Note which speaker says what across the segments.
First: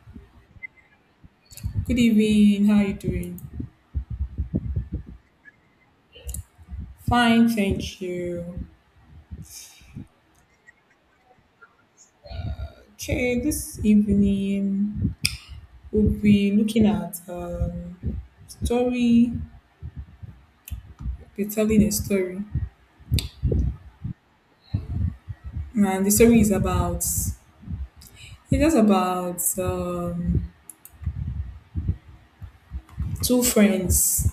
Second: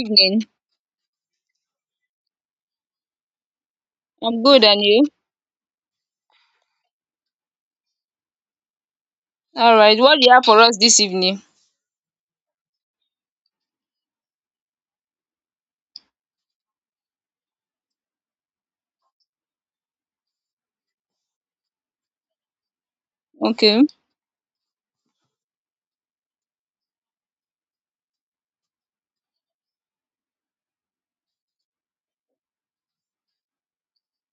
Speaker 1: Evening.
Speaker 2: Good evening. How are you doing?
Speaker 1: I'm good, and you?
Speaker 2: Fine, thank you.
Speaker 1: All right. What do you have for us this evening?
Speaker 2: Okay, this evening we'll be looking at story. We're telling a story,
Speaker 1: Okay.
Speaker 2: and the story is about it's just about two friends.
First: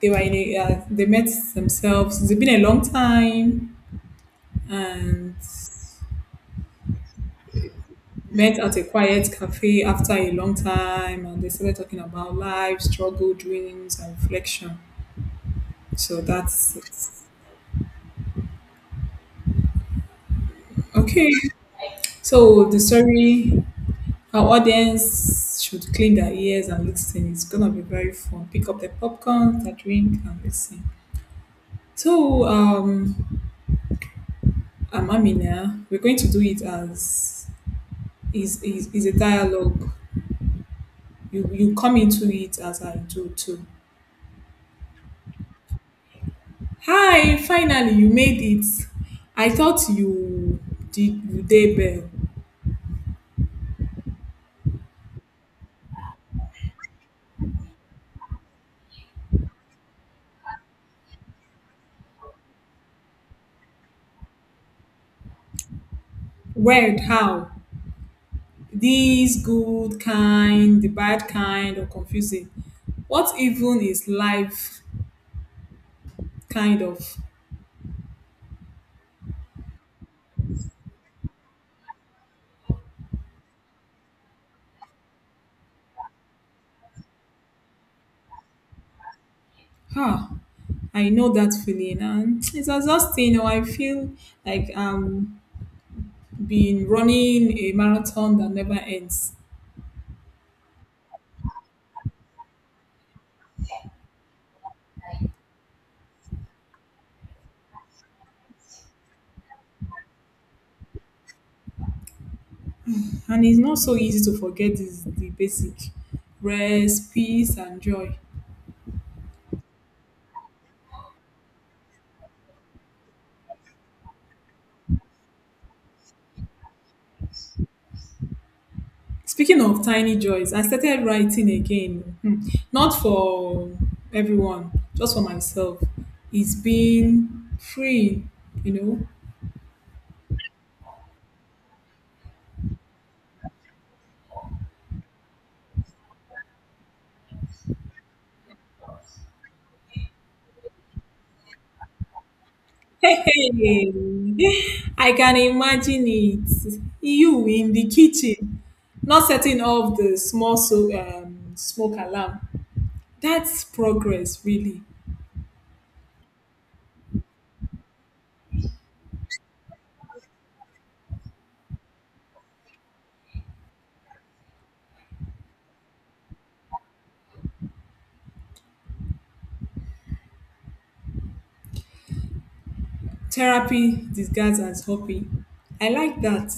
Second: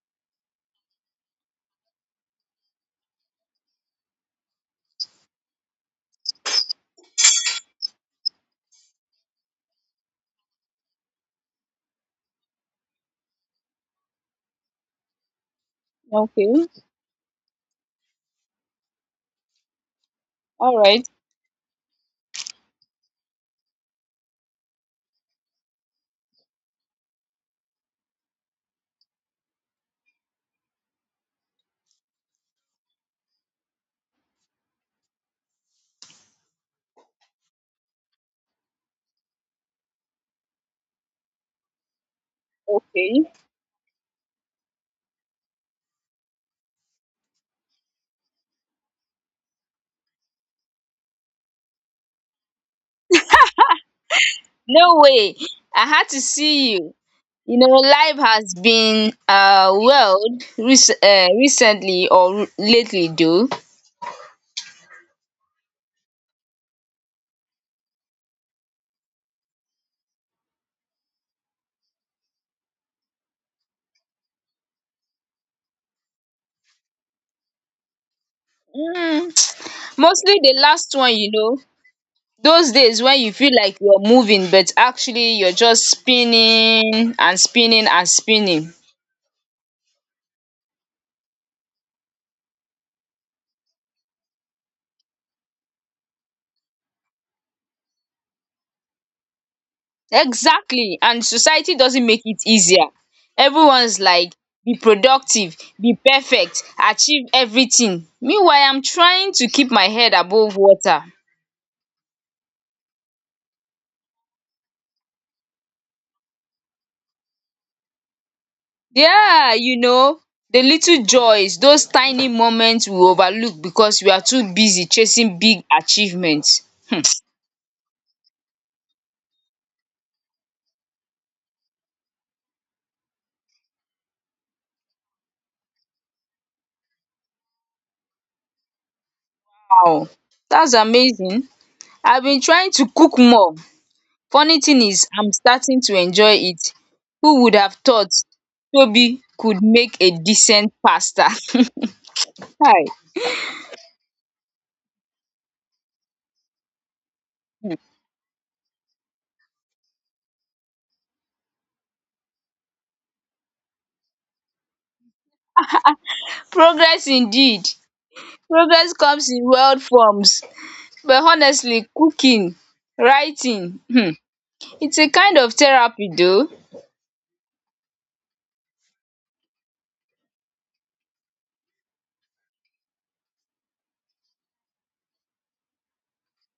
Speaker 2: They were in a, they met themselves. It's been a long time, and met at a quiet cafe after a long time, and they started talking about life, struggle, dreams, and reflection. So
Speaker 1: Okay.
Speaker 2: that's it.
Speaker 1: All right.
Speaker 2: Okay, so the story our audience should clean their ears and listen. It's gonna be very fun. Pick up the popcorn, their drink, and listen. So, um, I'm Amina. We're going to do it as is a dialogue. You come into it as I do
Speaker 1: Okay.
Speaker 2: too. Hi, finally you made it. I thought you did you day bell.
Speaker 1: No way. I had to see you. You know, life has been wild recently or lately, though.
Speaker 2: Where? How? These good kind, the bad kind, or confusing. What even is life kind of?
Speaker 1: Mm, mostly the last one. Those days when you feel like you're moving, but actually you're just spinning and spinning and spinning.
Speaker 2: Huh. I know that feeling, and it's exhausting. Or I feel like I'm being running a marathon that never ends,
Speaker 1: Exactly. And society doesn't make it easier. Everyone's like, be productive, be perfect, achieve everything. Meanwhile, I'm trying to keep my head above water.
Speaker 2: and it's not so easy to forget this, the basic rest, peace, and joy.
Speaker 1: Yeah, the little joys, those tiny moments we overlook because we are too busy chasing big achievements. Hmm.
Speaker 2: Speaking of tiny joys, I started writing again. Hmm. Not for everyone, just for myself. It's been free, you know.
Speaker 1: Wow, that's amazing. I've been trying to cook more. Funny thing is I'm starting to enjoy it. Who would have thought Toby could make a decent pasta? Hi,
Speaker 2: Hey, hey. I can imagine it. You in the kitchen, not setting off the small smoke alarm. That's progress, really.
Speaker 1: Progress indeed. Progress comes in world forms, but honestly cooking, writing it's a kind of therapy though.
Speaker 2: Therapy disguised as hobby. I like that.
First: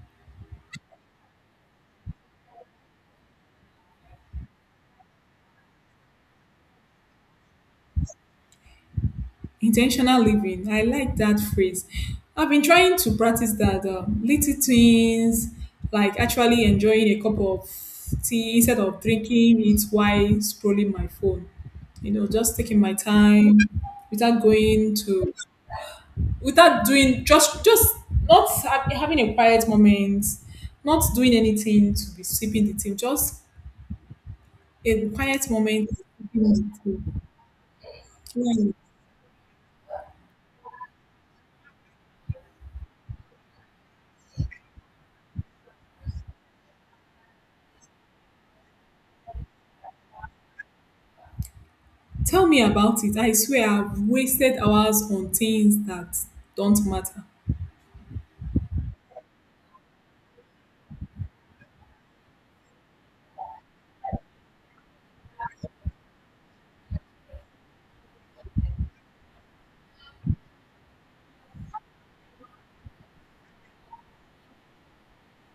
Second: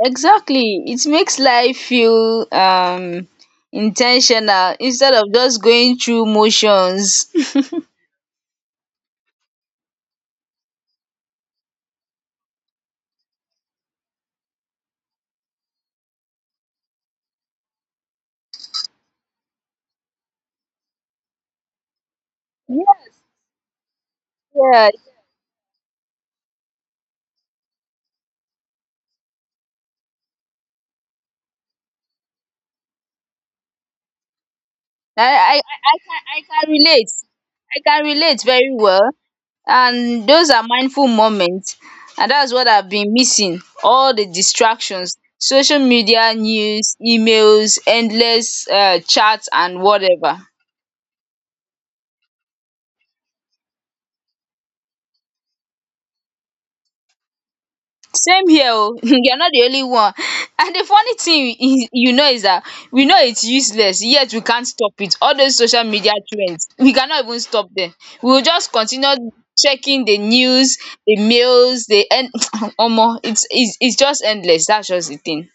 Speaker 1: Exactly. It makes life feel in instead of just going through motions.
Speaker 2: Intentional living, I like that phrase. I've been trying to practice that, little things like actually enjoying a cup of tea instead of drinking it while scrolling my phone, you know, just taking my
Speaker 1: Yeah,
Speaker 2: time without
Speaker 1: yeah,
Speaker 2: going to, without doing, just not having a quiet moment, not doing anything, to be sipping the tea, just a
Speaker 1: I,
Speaker 2: quiet
Speaker 1: I, I
Speaker 2: moment
Speaker 1: I can I
Speaker 2: to
Speaker 1: can relate. I can relate very well. And those are mindful moments. And that's what I've been missing. All the distractions, social media, news, emails, endless chats, and whatever.
Speaker 2: tell me about it. I swear I've wasted hours on things that don't matter.
Speaker 1: Same here, oh, you're not the only one, and the funny thing is that we know it's useless, yet we can't stop it. All those social media trends we cannot even stop them. We will just continue checking the news, the mails, the en omo it's just endless. That's just the thing.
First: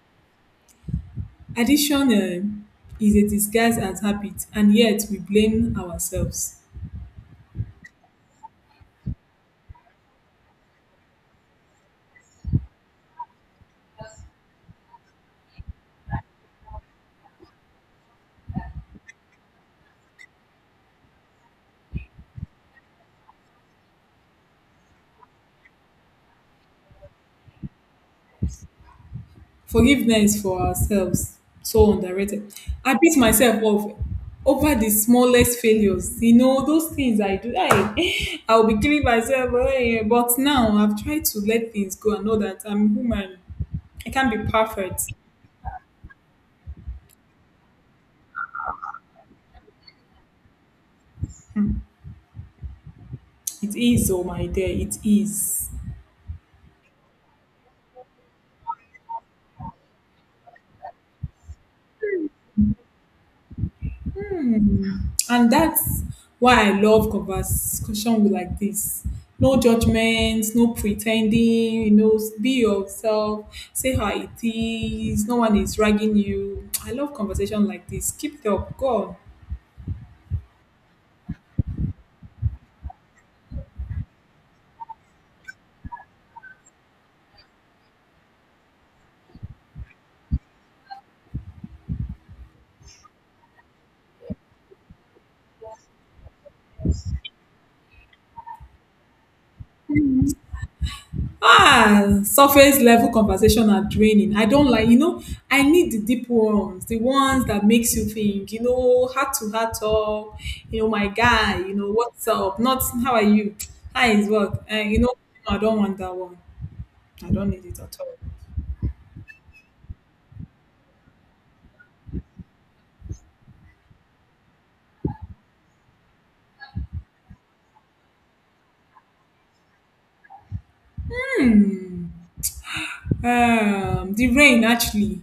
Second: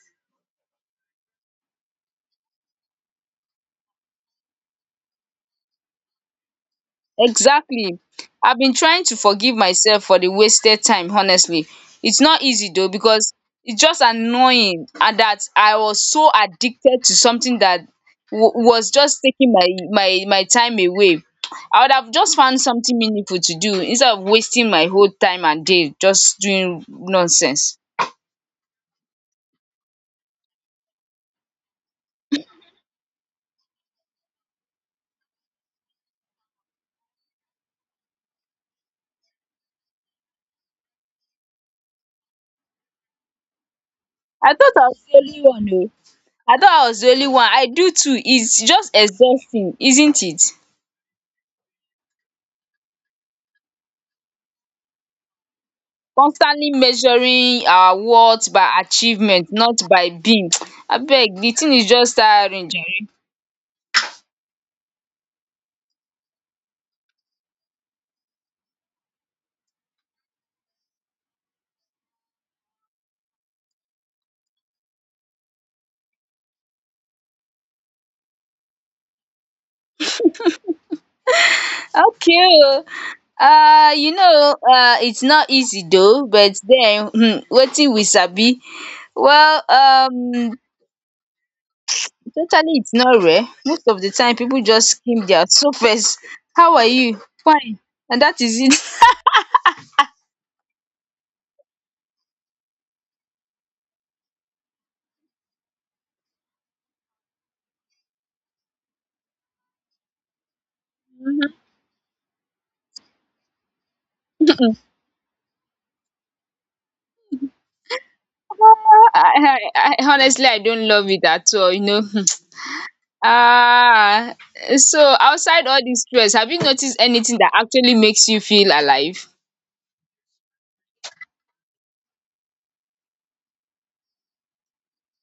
Speaker 2: Addiction is a disguise as habit, and yet we blame ourselves.
Speaker 1: Exactly. I have been trying to forgive myself for the wasted time, honestly. It's not easy though, because it's just annoying, and that I was so addicted to something that wa was just taking my time away. I would have just found something meaningful to do instead of wasting my whole time and day just doing nonsense.
Speaker 2: Forgiveness for ourselves, so underrated. I beat myself up over the smallest failures. You know, those things I do, I, I'll be killing myself. Eh, but now I've tried to let things go and know that I'm human. I can't be
Speaker 1: I thought I was
Speaker 2: perfect.
Speaker 1: the only one. Oh. I thought I was the only one. I do too. It's just exhausting, isn't it?
Speaker 2: Hmm. It is, oh my dear, it is.
Speaker 1: Constantly measuring our worth by achievement, not by being. Abeg, the thing is just tiring, jare.
Speaker 2: Hmm. And that's why I love conversation with like this. No judgments, no pretending, you know, be yourself, say how it is, no one is ragging you. I love conversation like this. Keep it up, go on.
Speaker 1: Okay, oo. It's not easy though, but then, wetin we sabi. Well, totally it's not rare. Most of the time, people just skim their surface. How are you? Fine. And that is it.
Speaker 2: Ah, surface level conversation are draining. I don't like, you know, I need the deep ones, the ones that makes you think, you know, heart to heart talk, you know, my guy, you know, what's up? Not how are you? How is work? You know, I don't want that one. I don't need it at all.
Speaker 1: Honestly I don't love it at all. Ah, so outside all this stress, have you noticed anything that actually makes you feel alive?
Speaker 2: The rain actually.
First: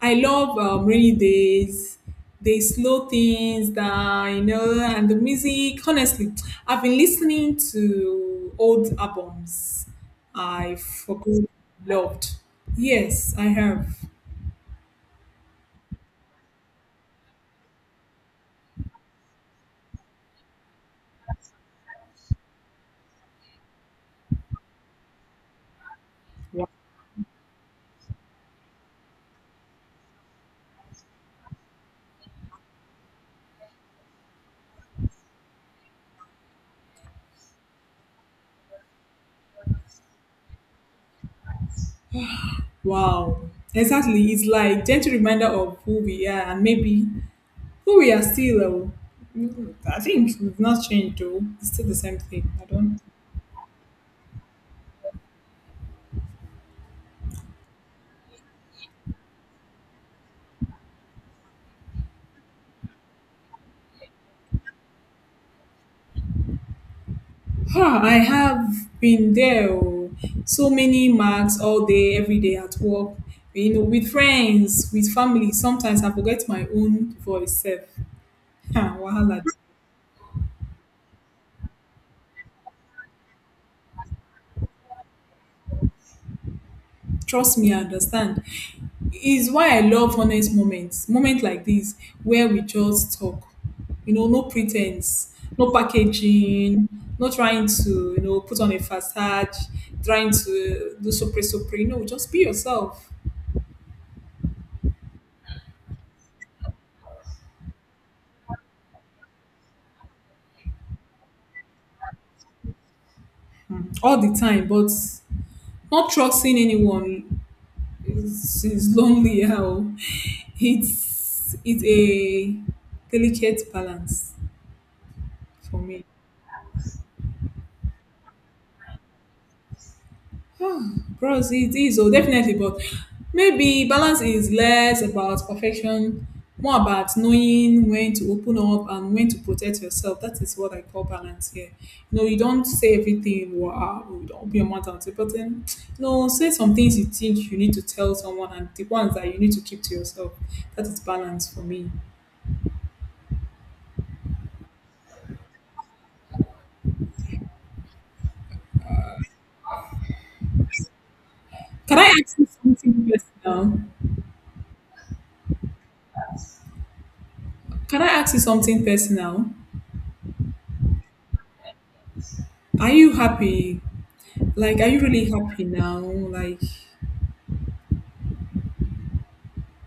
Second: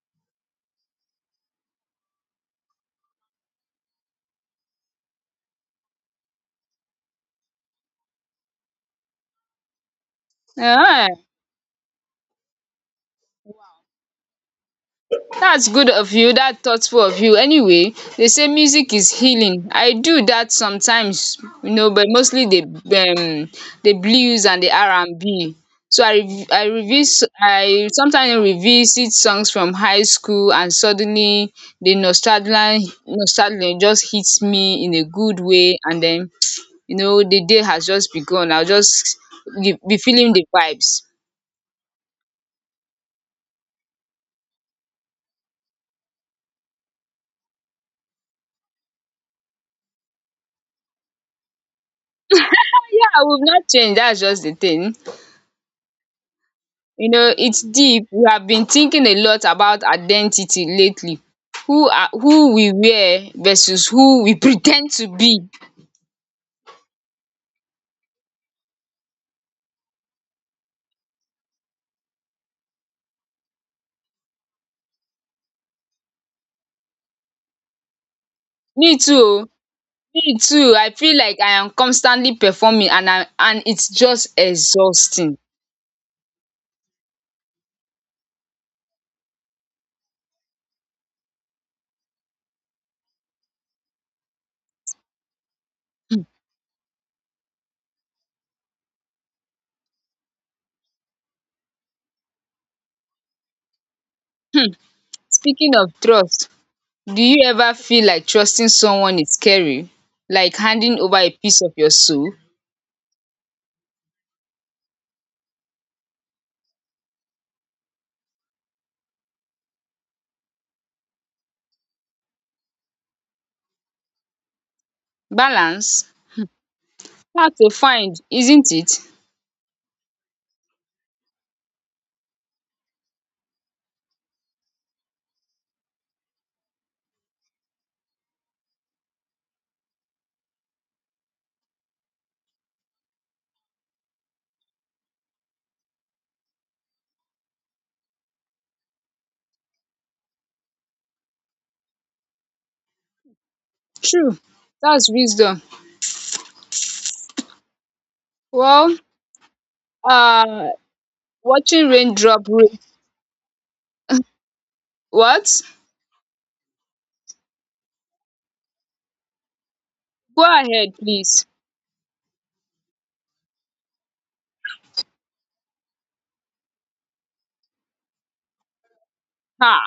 Speaker 2: I love rainy days. They slow things down, you know, and the music. Honestly, I've been listening to old albums I
Speaker 1: Ah,
Speaker 2: forgot loved. Yes, I have.
Speaker 1: that's good of you. That's thoughtful of you. Anyway, they say music is healing. I do that sometimes, you know, but mostly the blues and the R&B. So I sometimes revisit songs from high school, and suddenly the nostalgia just hits me in a good way, and then the day has just begun. I'll just be feeling the vibes.
Speaker 2: Wow. Exactly. It's like gentle reminder of who we are and maybe who we are still. I think we've not changed though. It's still the same thing. I don't.
Speaker 1: Yeah, we've not changed. That's just the thing. You know, it's deep. We have been thinking a lot about identity lately. Who we were versus who we pretend to be.
Speaker 2: Ha, I have been there. Oh. So many marks all day, every day at work, you know, with friends, with family. Sometimes I forget my own voice. Self. Ha,
Speaker 1: Me too.
Speaker 2: wahala.
Speaker 1: Oh. Me too. I feel like I am constantly performing, and I and it's just exhausting.
Speaker 2: Trust me, I understand. Is why I love honest moments, moments like this where we just talk. You know, no pretense, no packaging, not trying to, you know, put on a facade, trying to do so supre. Supre. No, just be yourself
Speaker 1: Speaking of trust, do you ever feel like trusting someone is scary? Like handing over a piece of your soul?
Speaker 2: all the time. But not trusting anyone is lonely. How it's a delicate balance for me.
Speaker 1: Balance. Hard to find, isn't it?
Speaker 2: Bros, it is oh, definitely, but maybe balance is less about perfection, more about knowing when to open up and when to protect yourself. That is what I call balance here. You know, you don't say everything, wow, you don't open your mouth and say, but then, you know, say some things you think you need to tell someone and the ones that you need to keep to yourself. That is balance for me.
Speaker 1: True. That's wisdom. Well, um watching
Speaker 2: Can I ask you
Speaker 1: raindrop. Rain.
Speaker 2: something personal?
Speaker 1: What?
Speaker 2: Can I ask you something personal?
Speaker 1: Go ahead, please.
Speaker 2: Are you happy? Like, are you really happy now? Like,
Speaker 1: um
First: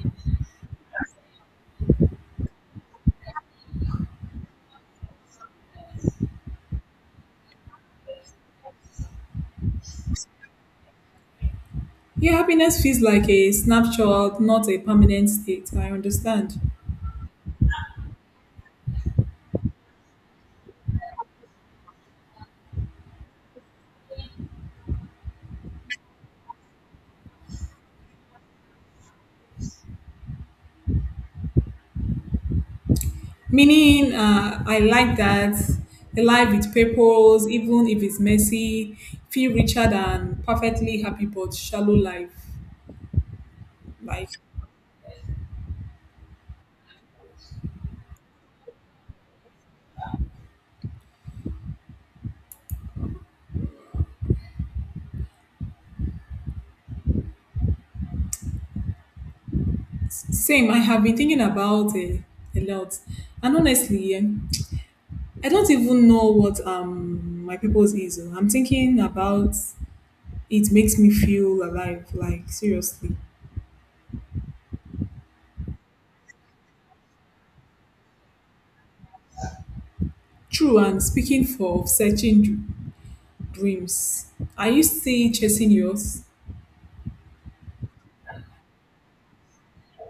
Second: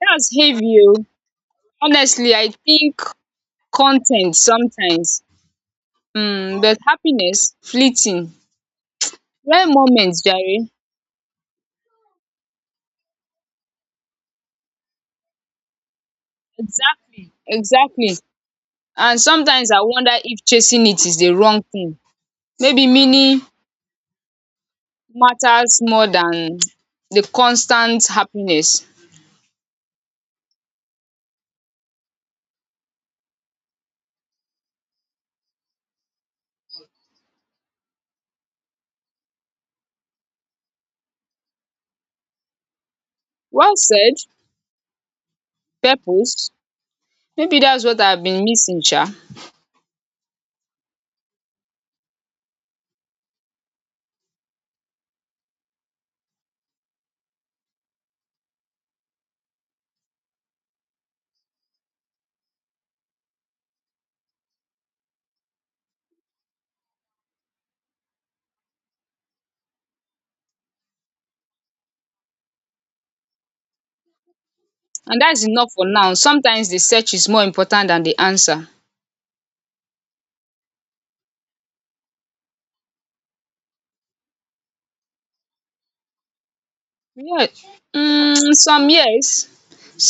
Speaker 1: that's heavy, o. Honestly, I think content sometimes, but happiness fleeting, rare moments, Jerry.
Speaker 2: yeah, happiness feels like a snapshot, not a permanent state. I understand.
Speaker 1: Exactly, exactly. And sometimes I wonder if chasing it is the wrong thing. Maybe meaning matters more than the constant happiness.
Speaker 2: Meaning, I like that, a life with purpose, even if it's messy, feel richer than perfectly happy but shallow life.
Speaker 1: Well said.
Speaker 2: Like
Speaker 1: Purpose. Maybe that's what I've been missing,
Speaker 2: same, I have been thinking about it a lot, and honestly, eh, I don't even know what my purpose is. Oh. I'm thinking about it makes me feel alive. Like seriously,
Speaker 1: and that's enough for now. Sometimes the search is more important than the answer.
Speaker 2: true. And speaking for searching dreams. Are you still chasing yours?
Speaker 1: Yeah, some, yes.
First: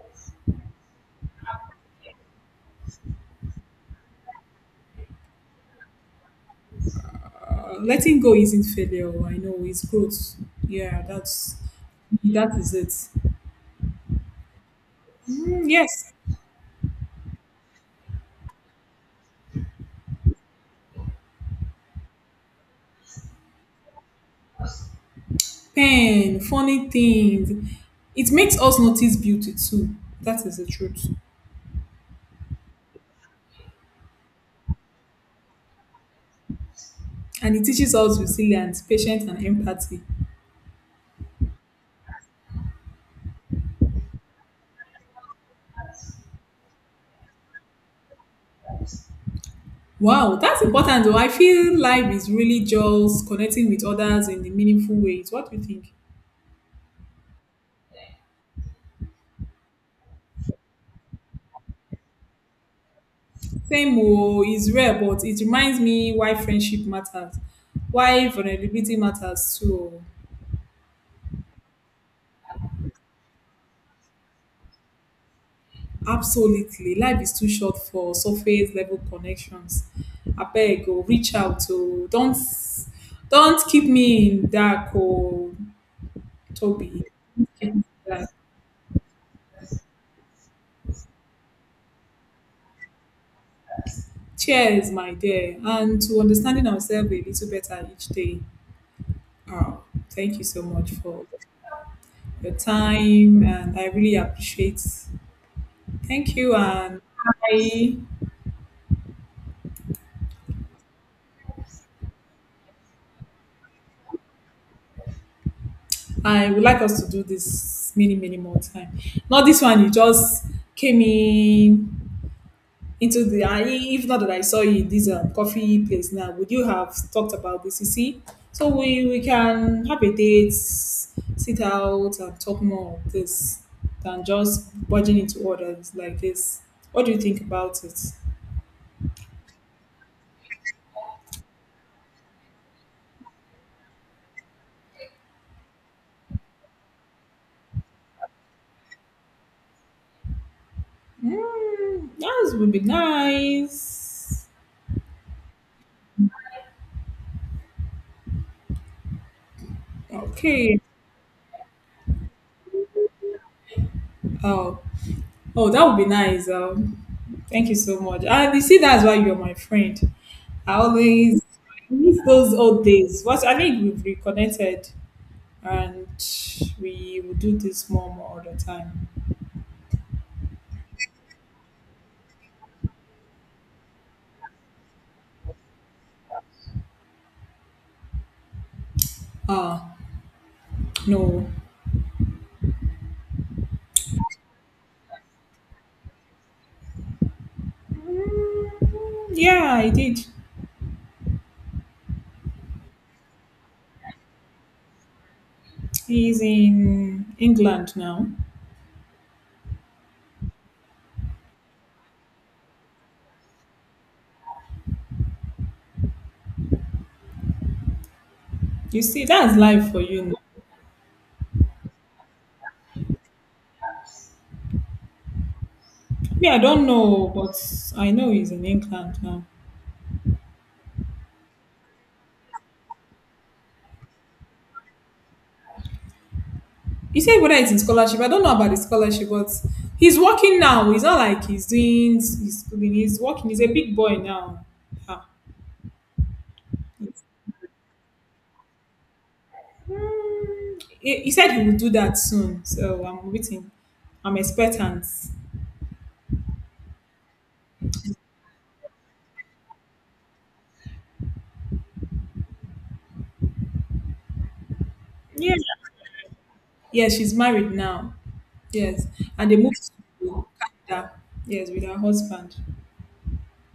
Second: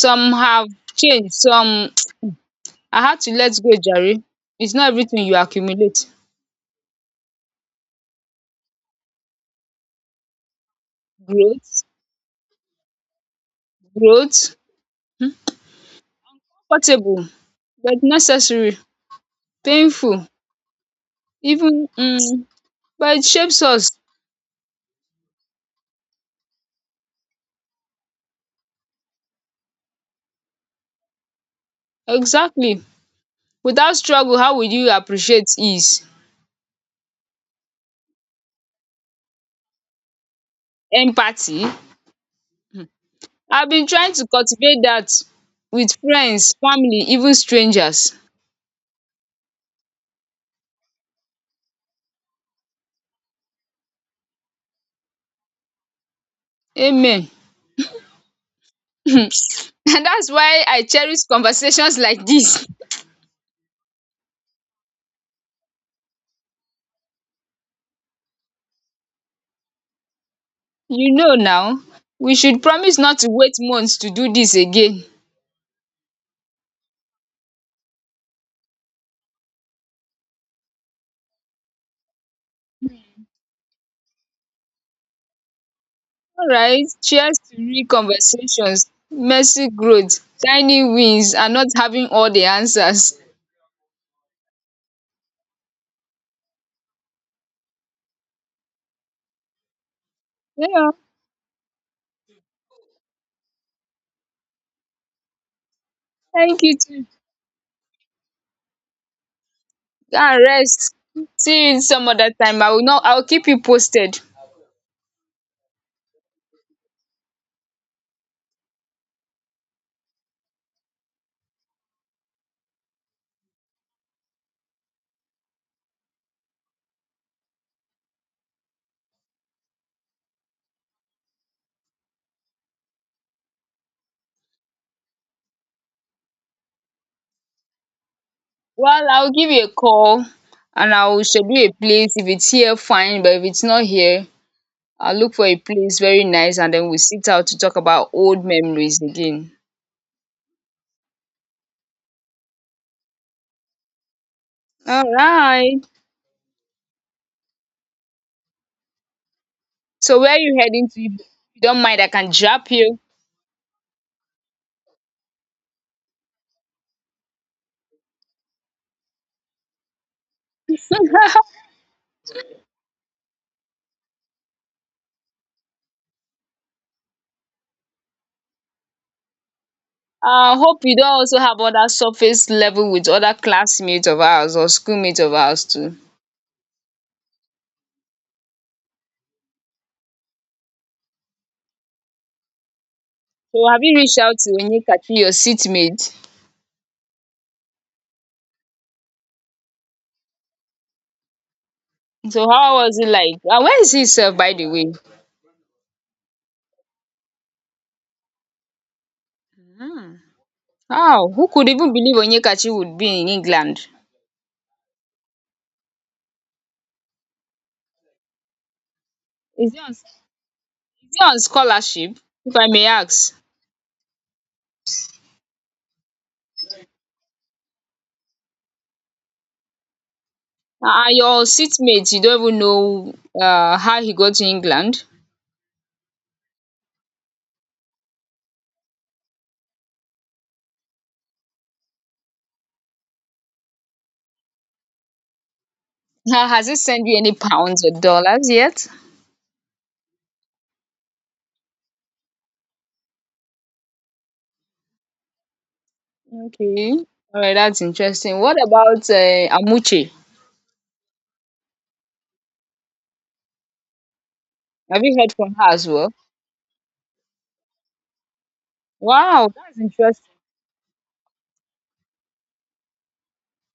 Speaker 1: Some have changed. Some I had to let go, jare. It's not everything you accumulate.
Speaker 2: Letting go isn't failure. I know it's growth. Yeah, that's
Speaker 1: Growth.
Speaker 2: that is it.
Speaker 1: Growth.
Speaker 2: Mm, yes,
Speaker 1: Comfortable but necessary, painful even, but it shapes us.
Speaker 2: pain, funny things. It makes us notice beauty too. That is the truth,
Speaker 1: Exactly. Without struggle, how will you appreciate ease?
Speaker 2: and it teaches us resilience, patience, and empathy.
Speaker 1: Empathy. I have been trying to cultivate that with friends, family, even strangers.
Speaker 2: Wow, that's important. Though I feel life is really just connecting with others in a meaningful ways. What do you think?
Speaker 1: Amen. And that's why I cherish conversations like this.
Speaker 2: Same oo, is rare but it reminds me why friendship matters, why vulnerability matters too. Oo.
Speaker 1: You know now, we should promise not to wait months to do this again.
Speaker 2: Absolutely, life is too short for surface level connections. Abeg oo, reach out oo, don't keep me in dark oo,
Speaker 1: Alright,
Speaker 2: Toby. Keep
Speaker 1: cheers
Speaker 2: me
Speaker 1: to
Speaker 2: in
Speaker 1: real
Speaker 2: dark.
Speaker 1: conversations, messy growth, tiny wins, and not having all the answers.
Speaker 2: Cheers, my dear, and to understanding ourselves a little better each day. Oh, thank you so
Speaker 1: Yeah,
Speaker 2: much for your time, and I really appreciate. Thank you,
Speaker 1: thank you
Speaker 2: and
Speaker 1: too.
Speaker 2: I
Speaker 1: Go rest. See you some other time. I will not, I will keep you posted.
Speaker 2: I would like us to do this many more time. Not this one. You just came in into the. I if not that I saw you in this coffee place now, would you have talked about this? You see, so we can have a date, sit out, and talk more of this than just budging into orders like this. What do you think about it?
Speaker 1: Well, I'll give you a call and I'll schedule a place. If it's here, fine, but if it's not here, I'll look for a place very nice, and then we'll sit out to talk about old memories again.
Speaker 2: Mm, that would be nice.
Speaker 1: Alright. So where are you
Speaker 2: Okay.
Speaker 1: heading to? If you don't mind, I can drop you.
Speaker 2: Oh, oh, that would be nice. Thank you so much. And you see, that's why you're my friend. I always I miss those old days. What I think we've reconnected, and we will do this more all the time.
Speaker 1: I hope you don't also have other surface level with other classmates of ours or schoolmates of ours too.
Speaker 2: Ah, no.
Speaker 1: So have you reached out to Onyekachi, your seatmate?
Speaker 2: Mm, yeah, I did.
Speaker 1: So how was it like? And where is he sef by the way?
Speaker 2: He's in England now.
Speaker 1: Hmm. Wow, who could even believe Onyekachi would be in England?
Speaker 2: You see, that's
Speaker 1: Is he
Speaker 2: life
Speaker 1: on,
Speaker 2: for
Speaker 1: is
Speaker 2: you. Now.
Speaker 1: he on scholarship, if I may ask?
Speaker 2: Me, I don't know, but I know he's in England now.
Speaker 1: Are your seatmate, you don't even know how he got to England?
Speaker 2: You said whether it's in scholarship. I don't know about the scholarship, but he's working now. He's not like he's doing he's schooling. He's working. He's a big boy now. Ah.
Speaker 1: Has he sent you any pounds or dollars yet?
Speaker 2: He said he will do that soon. So I'm waiting. I'm expectant.
Speaker 1: Okay. All right, that's interesting. What about Amuche? Have you heard from
Speaker 2: Yeah.
Speaker 1: her as well?
Speaker 2: Yeah, she's married now. Yes. And
Speaker 1: Wow,
Speaker 2: they
Speaker 1: that's
Speaker 2: moved
Speaker 1: interesting.
Speaker 2: to Canada. Yes, with her husband.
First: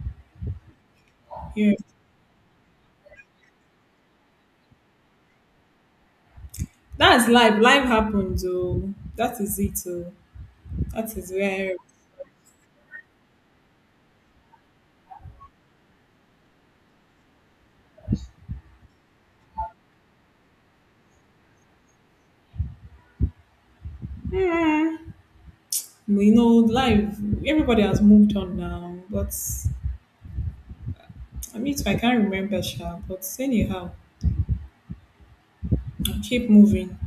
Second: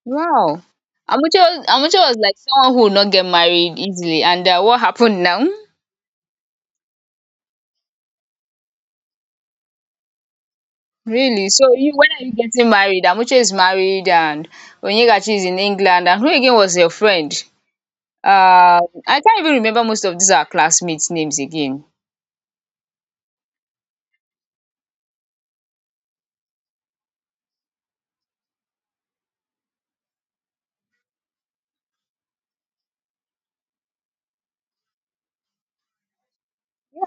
Speaker 1: Wow. Amuche, was-
Speaker 2: Yeah.
Speaker 1: Amuche was like someone who would not get married easily. And what happened now?
Speaker 2: That's life. Life happens. Oh, that is it. Oh, that is
Speaker 1: Really? So
Speaker 2: where.
Speaker 1: you when are you getting married? Amuche is married and Onyekachi is in England. And who again was your friend? Uh, I can't even remember, most of these are classmates' names again.
Speaker 2: Hmm. You know, life. Everybody has moved on now, but I mean, I can't remember, Sha, but anyhow, I'll keep moving.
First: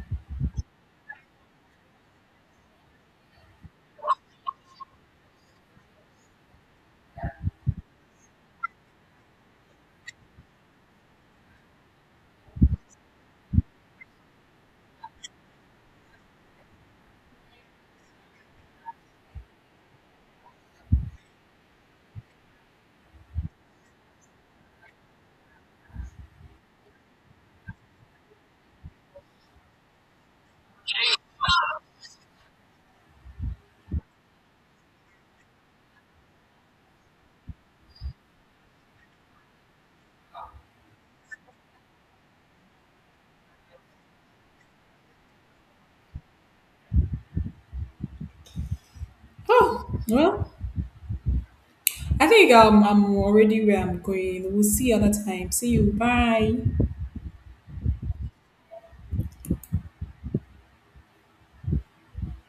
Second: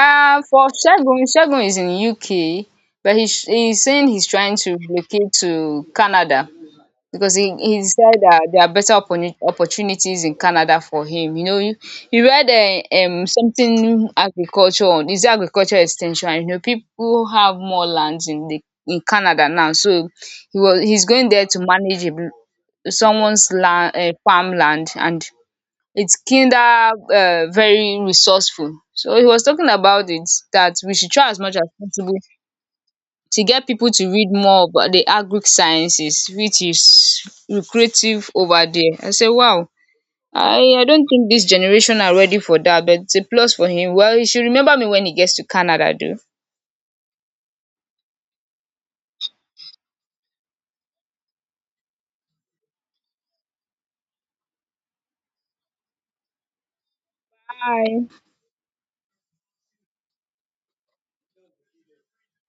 Speaker 1: For Shagun is in UK, but he's saying he's trying to relocate to Canada, because he said that there are better opportunities in Canada for him. You know, you read something agriculture, on is it agriculture extension. You know, people have more lands in the in Canada now, so he's going there to manage a someone's land, farmland, and it's kinda very resourceful. So he was talking about it that we should try as much as possible to get people to read more about the agric-sciences which is lucrative over there. I say wow, I don't think this generation are ready for that, but it's a plus for him. Well, he should remember me when he gets to Canada though.
Speaker 2: Oh, well, I think I'm already where I'm going. We'll see you other time. See you. Bye.
Speaker 1: Bye.